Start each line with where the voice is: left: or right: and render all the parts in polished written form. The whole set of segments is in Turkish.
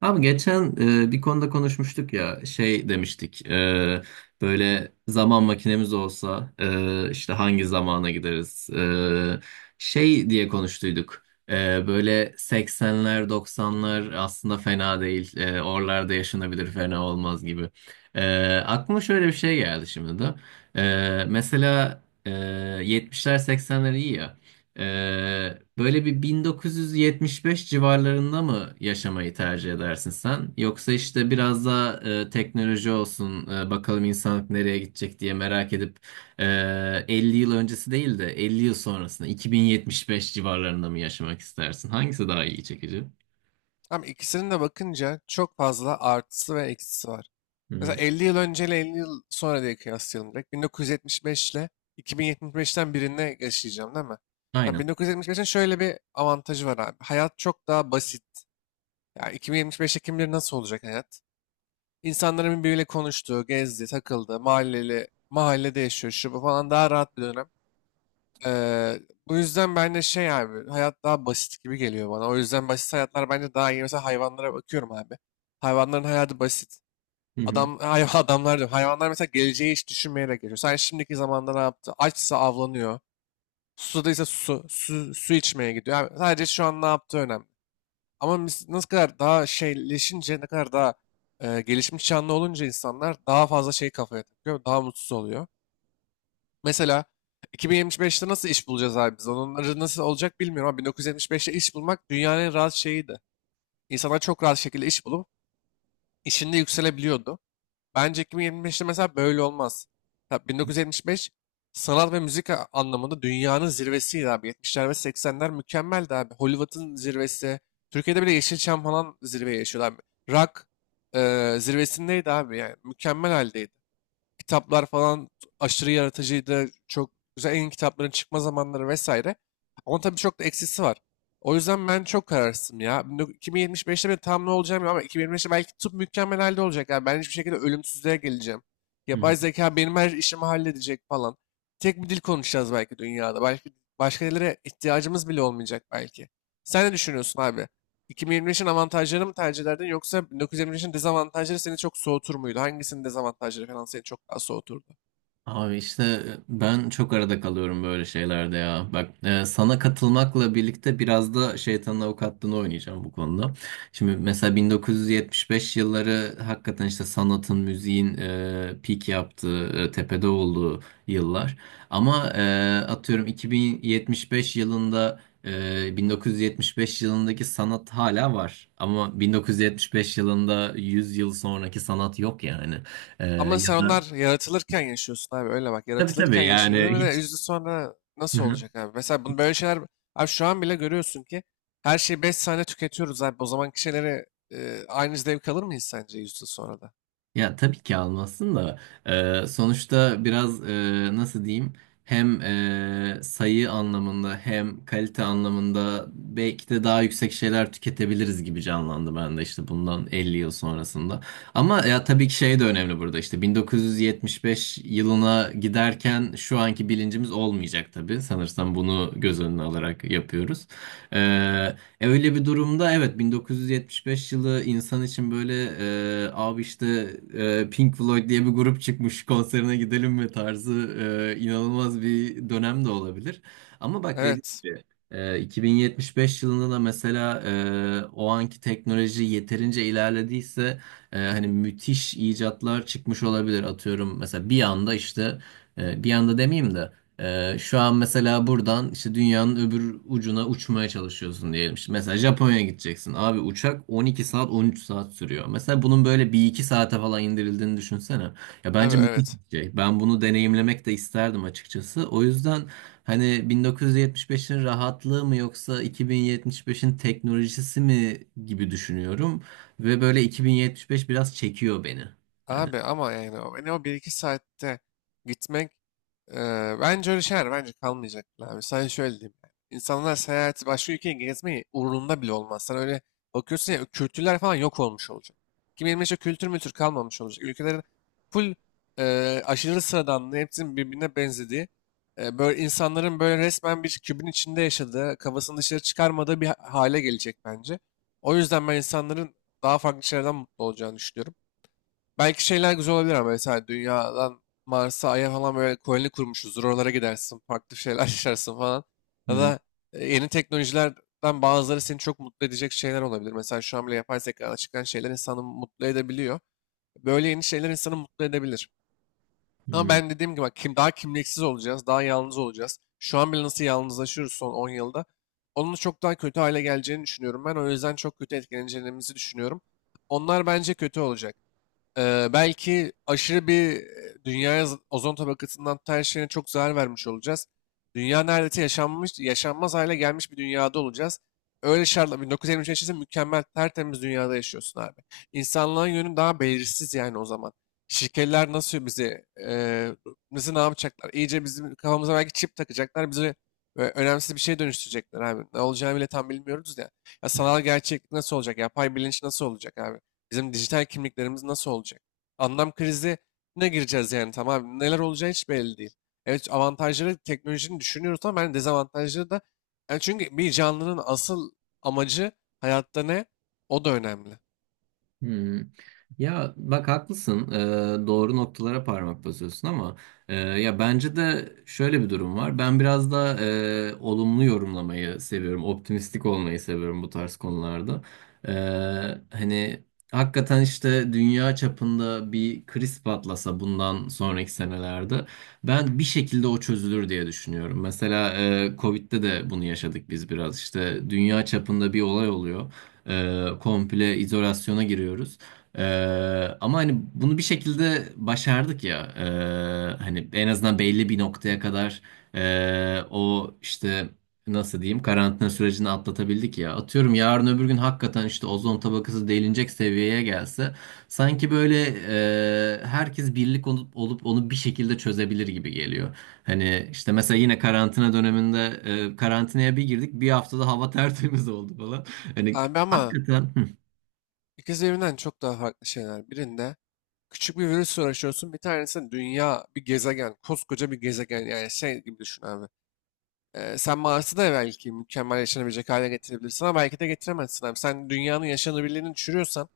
right: Abi geçen bir konuda konuşmuştuk ya, şey demiştik. Böyle zaman makinemiz olsa işte hangi zamana gideriz, E, şey diye konuştuyduk. Böyle 80'ler, 90'lar aslında fena değil, oralarda yaşanabilir, fena olmaz gibi. Aklıma şöyle bir şey geldi şimdi de. Mesela 70'ler, 80'ler iyi ya. Böyle bir 1975 civarlarında mı yaşamayı tercih edersin sen? Yoksa işte biraz daha teknoloji olsun, bakalım insanlık nereye gidecek diye merak edip e, 50 yıl öncesi değil de 50 yıl sonrasında 2075 civarlarında mı yaşamak istersin? Hangisi daha iyi, çekici?
left: Tam ikisinin de bakınca çok fazla artısı ve eksisi var.
right: Hı
left: Mesela
right: hı.
left: 50 yıl önceyle 50 yıl sonra diye kıyaslayalım direkt. 1975 ile 2075'ten birine yaşayacağım değil mi? Tabii
right: Aynen.
left: 1975'in şöyle bir avantajı var abi. Hayat çok daha basit. Ya 2075'te kim bilir nasıl olacak hayat? İnsanların birbiriyle konuştuğu, gezdi, takıldı, mahalleli, mahallede yaşıyor, şu bu falan daha rahat bir dönem. Eee, bu yüzden ben de şey abi hayat daha basit gibi geliyor bana. O yüzden basit hayatlar bence daha iyi. Mesela hayvanlara bakıyorum abi. Hayvanların hayatı basit.
right: Hı hı.
left: Adamlar diyorum. Hayvanlar mesela geleceği hiç düşünmeyerek geçiyor. Sen şimdiki zamanda ne yaptı? Açsa avlanıyor. Susadıysa su içmeye gidiyor. Yani sadece şu an ne yaptığı önemli. Ama biz nasıl kadar daha şeyleşince, ne kadar daha gelişmiş canlı olunca insanlar daha fazla şey kafaya takıyor. Daha mutsuz oluyor. Mesela 2075'te nasıl iş bulacağız abi biz? Onları nasıl olacak bilmiyorum ama 1975'te iş bulmak dünyanın en rahat şeyiydi. İnsanlar çok rahat şekilde iş bulup işinde yükselebiliyordu. Bence 2025'te mesela böyle olmaz. Tabii 1975 sanat ve müzik anlamında dünyanın zirvesiydi abi. 70'ler ve 80'ler mükemmeldi abi. Hollywood'un zirvesi. Türkiye'de bile Yeşilçam falan zirveye yaşıyordu abi. Rock zirvesindeydi abi yani. Mükemmel haldeydi. Kitaplar falan aşırı yaratıcıydı. Çok güzel en iyi kitapların çıkma zamanları vesaire. Ama tabii çok da eksisi var. O yüzden ben çok kararsızım ya. 2075'te ben tam ne olacağım ya ama 2025'te belki tıp mükemmel halde olacak. Yani ben hiçbir şekilde ölümsüzlüğe geleceğim.
right: Hı.
left: Yapay zeka benim her işimi halledecek falan. Tek bir dil konuşacağız belki dünyada. Belki başka dillere ihtiyacımız bile olmayacak belki. Sen ne düşünüyorsun abi? 2023'ün avantajları mı tercih ederdin yoksa 1923'ün dezavantajları seni çok soğutur muydu? Hangisinin dezavantajları falan seni çok daha soğuturdu?
right: Abi işte ben çok arada kalıyorum böyle şeylerde ya. Bak, sana katılmakla birlikte biraz da şeytanın avukatlığını oynayacağım bu konuda. Şimdi mesela 1975 yılları hakikaten işte sanatın, müziğin peak yaptığı, tepede olduğu yıllar. Ama atıyorum 2075 yılında 1975 yılındaki sanat hala var. Ama 1975 yılında 100 yıl sonraki sanat yok yani. E,
left: Ama
right: ya
left: sen onlar
right: da.
left: yaratılırken yaşıyorsun abi öyle bak.
right: Tabii,
left: Yaratılırken
right: tabii yani
left: yaşadın ve de
right: hiç.
left: 100 yıl sonra
right: Hı
left: nasıl
right: hı.
left: olacak abi? Mesela bunu böyle şeyler abi şu an bile görüyorsun ki her şeyi 5 saniye tüketiyoruz abi. O zamanki şeyleri aynı zevk alır mıyız sence 100 yıl sonra da?
right: Ya tabii ki almazsın da sonuçta biraz nasıl diyeyim, hem sayı anlamında hem kalite anlamında belki de daha yüksek şeyler tüketebiliriz gibi canlandı ben de, işte bundan 50 yıl sonrasında. Ama ya tabii ki şey de önemli burada, işte 1975 yılına giderken şu anki bilincimiz olmayacak, tabii sanırsam bunu göz önüne alarak yapıyoruz. E, Öyle bir durumda evet, 1975 yılı insan için böyle, abi işte Pink Floyd diye bir grup çıkmış, konserine gidelim mi tarzı inanılmaz bir dönem de olabilir. Ama bak dediğim
left: Evet.
right: gibi, 2075 yılında da mesela o anki teknoloji yeterince ilerlediyse hani müthiş icatlar çıkmış olabilir, atıyorum. Mesela bir anda işte, bir anda demeyeyim de şu an mesela buradan işte dünyanın öbür ucuna uçmaya çalışıyorsun diyelim. İşte mesela Japonya'ya gideceksin. Abi uçak 12 saat, 13 saat sürüyor. Mesela bunun böyle bir iki saate falan indirildiğini düşünsene. Ya
left: Tabii
right: bence müthiş
left: evet.
right: bir şey. Ben bunu deneyimlemek de isterdim açıkçası. O yüzden hani 1975'in rahatlığı mı yoksa 2075'in teknolojisi mi gibi düşünüyorum. Ve böyle 2075 biraz çekiyor beni. Hani.
left: Abi ama yani o bir iki saatte gitmek e, bence öyle şeyler bence kalmayacak bile abi. Sadece şöyle diyeyim. Yani. İnsanlar seyahati başka ülkeye gezmeyi uğrunda bile olmaz. Sen öyle bakıyorsun ya kültürler falan yok olmuş olacak. Kim bilir işte kültür mültür kalmamış olacak. Ülkelerin full aşırı sıradanlığı hepsinin birbirine benzediği böyle insanların böyle resmen bir kübün içinde yaşadığı kafasını dışarı çıkarmadığı bir hale gelecek bence. O yüzden ben insanların daha farklı şeylerden mutlu olacağını düşünüyorum. Belki şeyler güzel olabilir ama mesela dünyadan Mars'a, Ay'a falan böyle koloni kurmuşuzdur. Oralara gidersin, farklı şeyler yaşarsın falan. Ya
right: Hı
left: da yeni teknolojilerden bazıları seni çok mutlu edecek şeyler olabilir. Mesela şu an bile yapay zekadan çıkan şeyler insanı mutlu edebiliyor. Böyle yeni şeyler insanı mutlu edebilir. Ama
right: hı.
left: ben dediğim gibi bak, daha kimliksiz olacağız, daha yalnız olacağız. Şu an bile nasıl yalnızlaşıyoruz son 10 yılda. Onun çok daha kötü hale geleceğini düşünüyorum ben. O yüzden çok kötü etkileneceğimizi düşünüyorum. Onlar bence kötü olacak. Belki aşırı bir dünyaya ozon tabakasından tutan her şeyine çok zarar vermiş olacağız. Dünya neredeyse yaşanmaz hale gelmiş bir dünyada olacağız. Öyle şartla 1923 yaşasın mükemmel tertemiz dünyada yaşıyorsun abi. İnsanlığın yönü daha belirsiz yani o zaman. Şirketler nasıl bizi ne yapacaklar? İyice bizim kafamıza belki çip takacaklar. Bizi önemsiz bir şeye dönüştürecekler abi. Ne olacağını bile tam bilmiyoruz ya. Ya sanal gerçeklik nasıl olacak? Yapay bilinç nasıl olacak abi? Bizim dijital kimliklerimiz nasıl olacak? Anlam krizine gireceğiz yani tamam. Neler olacağı hiç belli değil. Evet avantajları teknolojinin düşünüyoruz ama ben dezavantajları da yani çünkü bir canlının asıl amacı hayatta ne? O da önemli.
right: Hmm. Ya bak, haklısın. Doğru noktalara parmak basıyorsun ama ya bence de şöyle bir durum var, ben biraz da olumlu yorumlamayı seviyorum, optimistik olmayı seviyorum bu tarz konularda. Ee, hani hakikaten işte dünya çapında bir kriz patlasa bundan sonraki senelerde ben bir şekilde o çözülür diye düşünüyorum. Mesela Covid'de de bunu yaşadık biz biraz. İşte dünya çapında bir olay oluyor. Komple izolasyona giriyoruz. E, ama hani bunu bir şekilde başardık ya. Hani en azından belli bir noktaya kadar, o işte nasıl diyeyim, karantina sürecini atlatabildik ya. Atıyorum yarın öbür gün hakikaten işte ozon tabakası delinecek seviyeye gelse sanki böyle herkes birlik olup onu bir şekilde çözebilir gibi geliyor. Hani işte mesela yine karantina döneminde karantinaya bir girdik, bir haftada hava tertemiz oldu falan. Hani,
left: Abi ama
right: hakikaten. Hı,
left: ikisi birbirinden çok daha farklı şeyler. Birinde küçük bir virüsle uğraşıyorsun. Bir tanesi dünya, bir gezegen, koskoca bir gezegen. Yani şey gibi düşün abi. Sen Mars'ı da belki mükemmel yaşanabilecek hale getirebilirsin ama belki de getiremezsin abi. Sen dünyanın yaşanabilirliğini düşürüyorsan,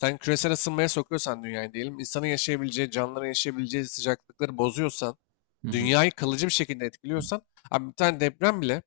left: sen küresel ısınmaya sokuyorsan dünyayı diyelim, insanın yaşayabileceği, canlıların yaşayabileceği sıcaklıkları bozuyorsan,
right: hı, hı,
left: dünyayı kalıcı bir şekilde etkiliyorsan, abi bir tane deprem bile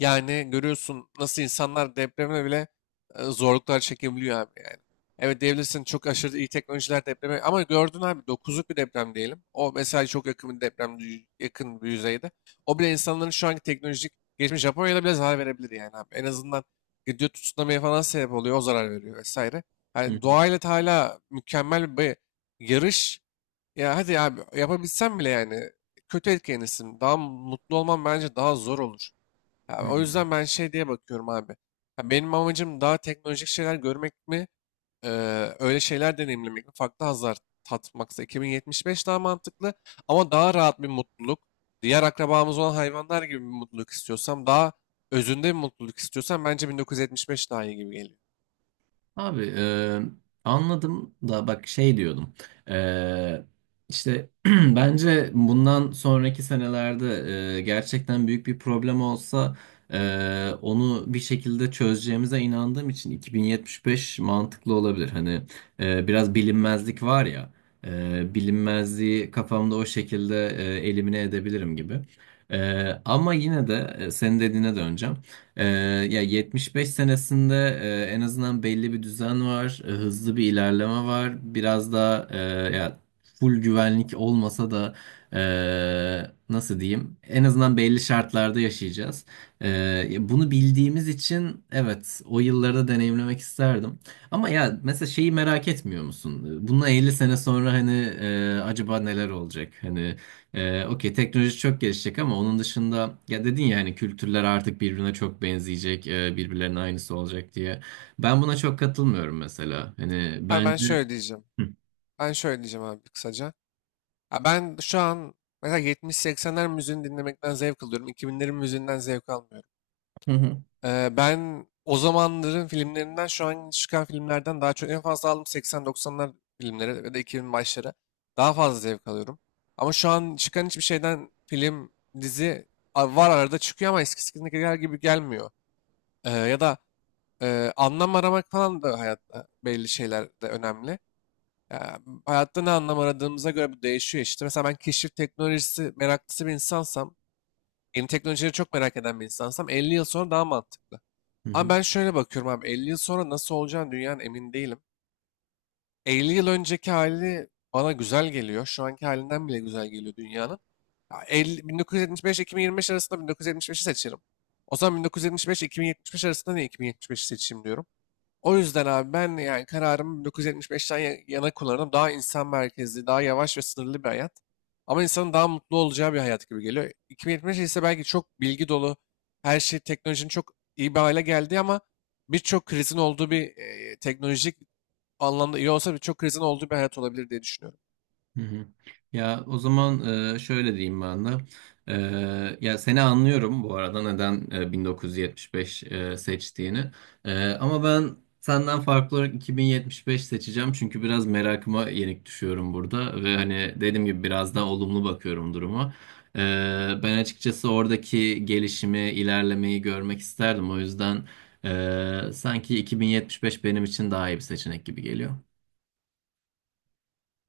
left: yani görüyorsun nasıl insanlar depremle bile zorluklar çekebiliyor abi yani. Evet diyebilirsin çok aşırı iyi teknolojiler depreme ama gördün abi dokuzluk bir deprem diyelim. O mesela çok yakın bir deprem yakın bir yüzeyde. O bile insanların şu anki teknolojik geçmiş Japonya'da bile zarar verebilir yani abi. En azından gidiyor tsunami'ye falan sebep oluyor o zarar veriyor vesaire.
right: hı,
left: Yani doğayla da hala mükemmel bir yarış. Ya hadi abi yapabilsem bile yani kötü etkilenirsin. Daha mutlu olman bence daha zor olur. Ya
right: hı.
left: o
right: Hı.
left: yüzden ben şey diye bakıyorum abi. Ya benim amacım daha teknolojik şeyler görmek mi, öyle şeyler deneyimlemek mi, farklı hazlar tatmaksa 2075 daha mantıklı ama daha rahat bir mutluluk. Diğer akrabamız olan hayvanlar gibi bir mutluluk istiyorsam, daha özünde bir mutluluk istiyorsam bence 1975 daha iyi gibi geliyor.
right: Abi anladım da bak şey diyordum. E, işte bence bundan sonraki senelerde gerçekten büyük bir problem olsa onu bir şekilde çözeceğimize inandığım için 2075 mantıklı olabilir, hani biraz bilinmezlik var ya, bilinmezliği kafamda o şekilde elimine edebilirim gibi. E, ama yine de senin dediğine döneceğim. Ee, ya 75 senesinde en azından belli bir düzen var, hızlı bir ilerleme var. Biraz daha ya full güvenlik olmasa da nasıl diyeyim? En azından belli şartlarda yaşayacağız. E, ya bunu bildiğimiz için evet, o yıllarda deneyimlemek isterdim. Ama ya mesela şeyi merak etmiyor musun? Bundan 50 sene sonra hani acaba neler olacak? Hani okey teknoloji çok gelişecek ama onun dışında, ya dedin ya hani kültürler artık birbirine çok benzeyecek, birbirlerinin aynısı olacak diye. Ben buna çok katılmıyorum mesela. Hani
left: Ha ben
right: bence.
left: şöyle diyeceğim.
right: Hı.
left: Ben şöyle diyeceğim abi kısaca. Ha ben şu an mesela 70-80'ler müziğini dinlemekten zevk alıyorum. 2000'lerin müziğinden zevk almıyorum.
right: Hı hı.
left: Ben o zamanların filmlerinden şu an çıkan filmlerden daha çok en fazla aldım 80-90'lar filmleri ve de 2000 başları. Daha fazla zevk alıyorum. Ama şu an çıkan hiçbir şeyden film, dizi var arada çıkıyor ama eskisindekiler gibi gelmiyor. Ya da anlam aramak falan da hayatta belli şeyler de önemli. Ya, hayatta ne anlam aradığımıza göre bu değişiyor işte. Mesela ben keşif teknolojisi meraklısı bir insansam, yeni teknolojileri çok merak eden bir insansam 50 yıl sonra daha mantıklı.
right: Hı
left: Ama
right: hı.
left: ben şöyle bakıyorum abi 50 yıl sonra nasıl olacağını dünyanın emin değilim. 50 yıl önceki hali bana güzel geliyor. Şu anki halinden bile güzel geliyor dünyanın. Ya 50, 1975-2025 arasında 1975'i seçerim. O zaman 1975-2075 arasında niye 2075'i seçeyim diyorum. O yüzden abi ben yani kararımı 1975'ten yana kullanırım. Daha insan merkezli, daha yavaş ve sınırlı bir hayat. Ama insanın daha mutlu olacağı bir hayat gibi geliyor. 2075 ise belki çok bilgi dolu, her şey teknolojinin çok iyi bir hale geldi ama birçok krizin olduğu bir teknolojik anlamda iyi olsa birçok krizin olduğu bir hayat olabilir diye düşünüyorum.
right: Hı hı. Ya o zaman şöyle diyeyim ben de. Ya seni anlıyorum bu arada neden 1975 seçtiğini. Ama ben senden farklı olarak 2075 seçeceğim çünkü biraz merakıma yenik düşüyorum burada ve hani dediğim gibi biraz daha olumlu bakıyorum duruma. E, ben açıkçası oradaki gelişimi, ilerlemeyi görmek isterdim. O yüzden sanki 2075 benim için daha iyi bir seçenek gibi geliyor.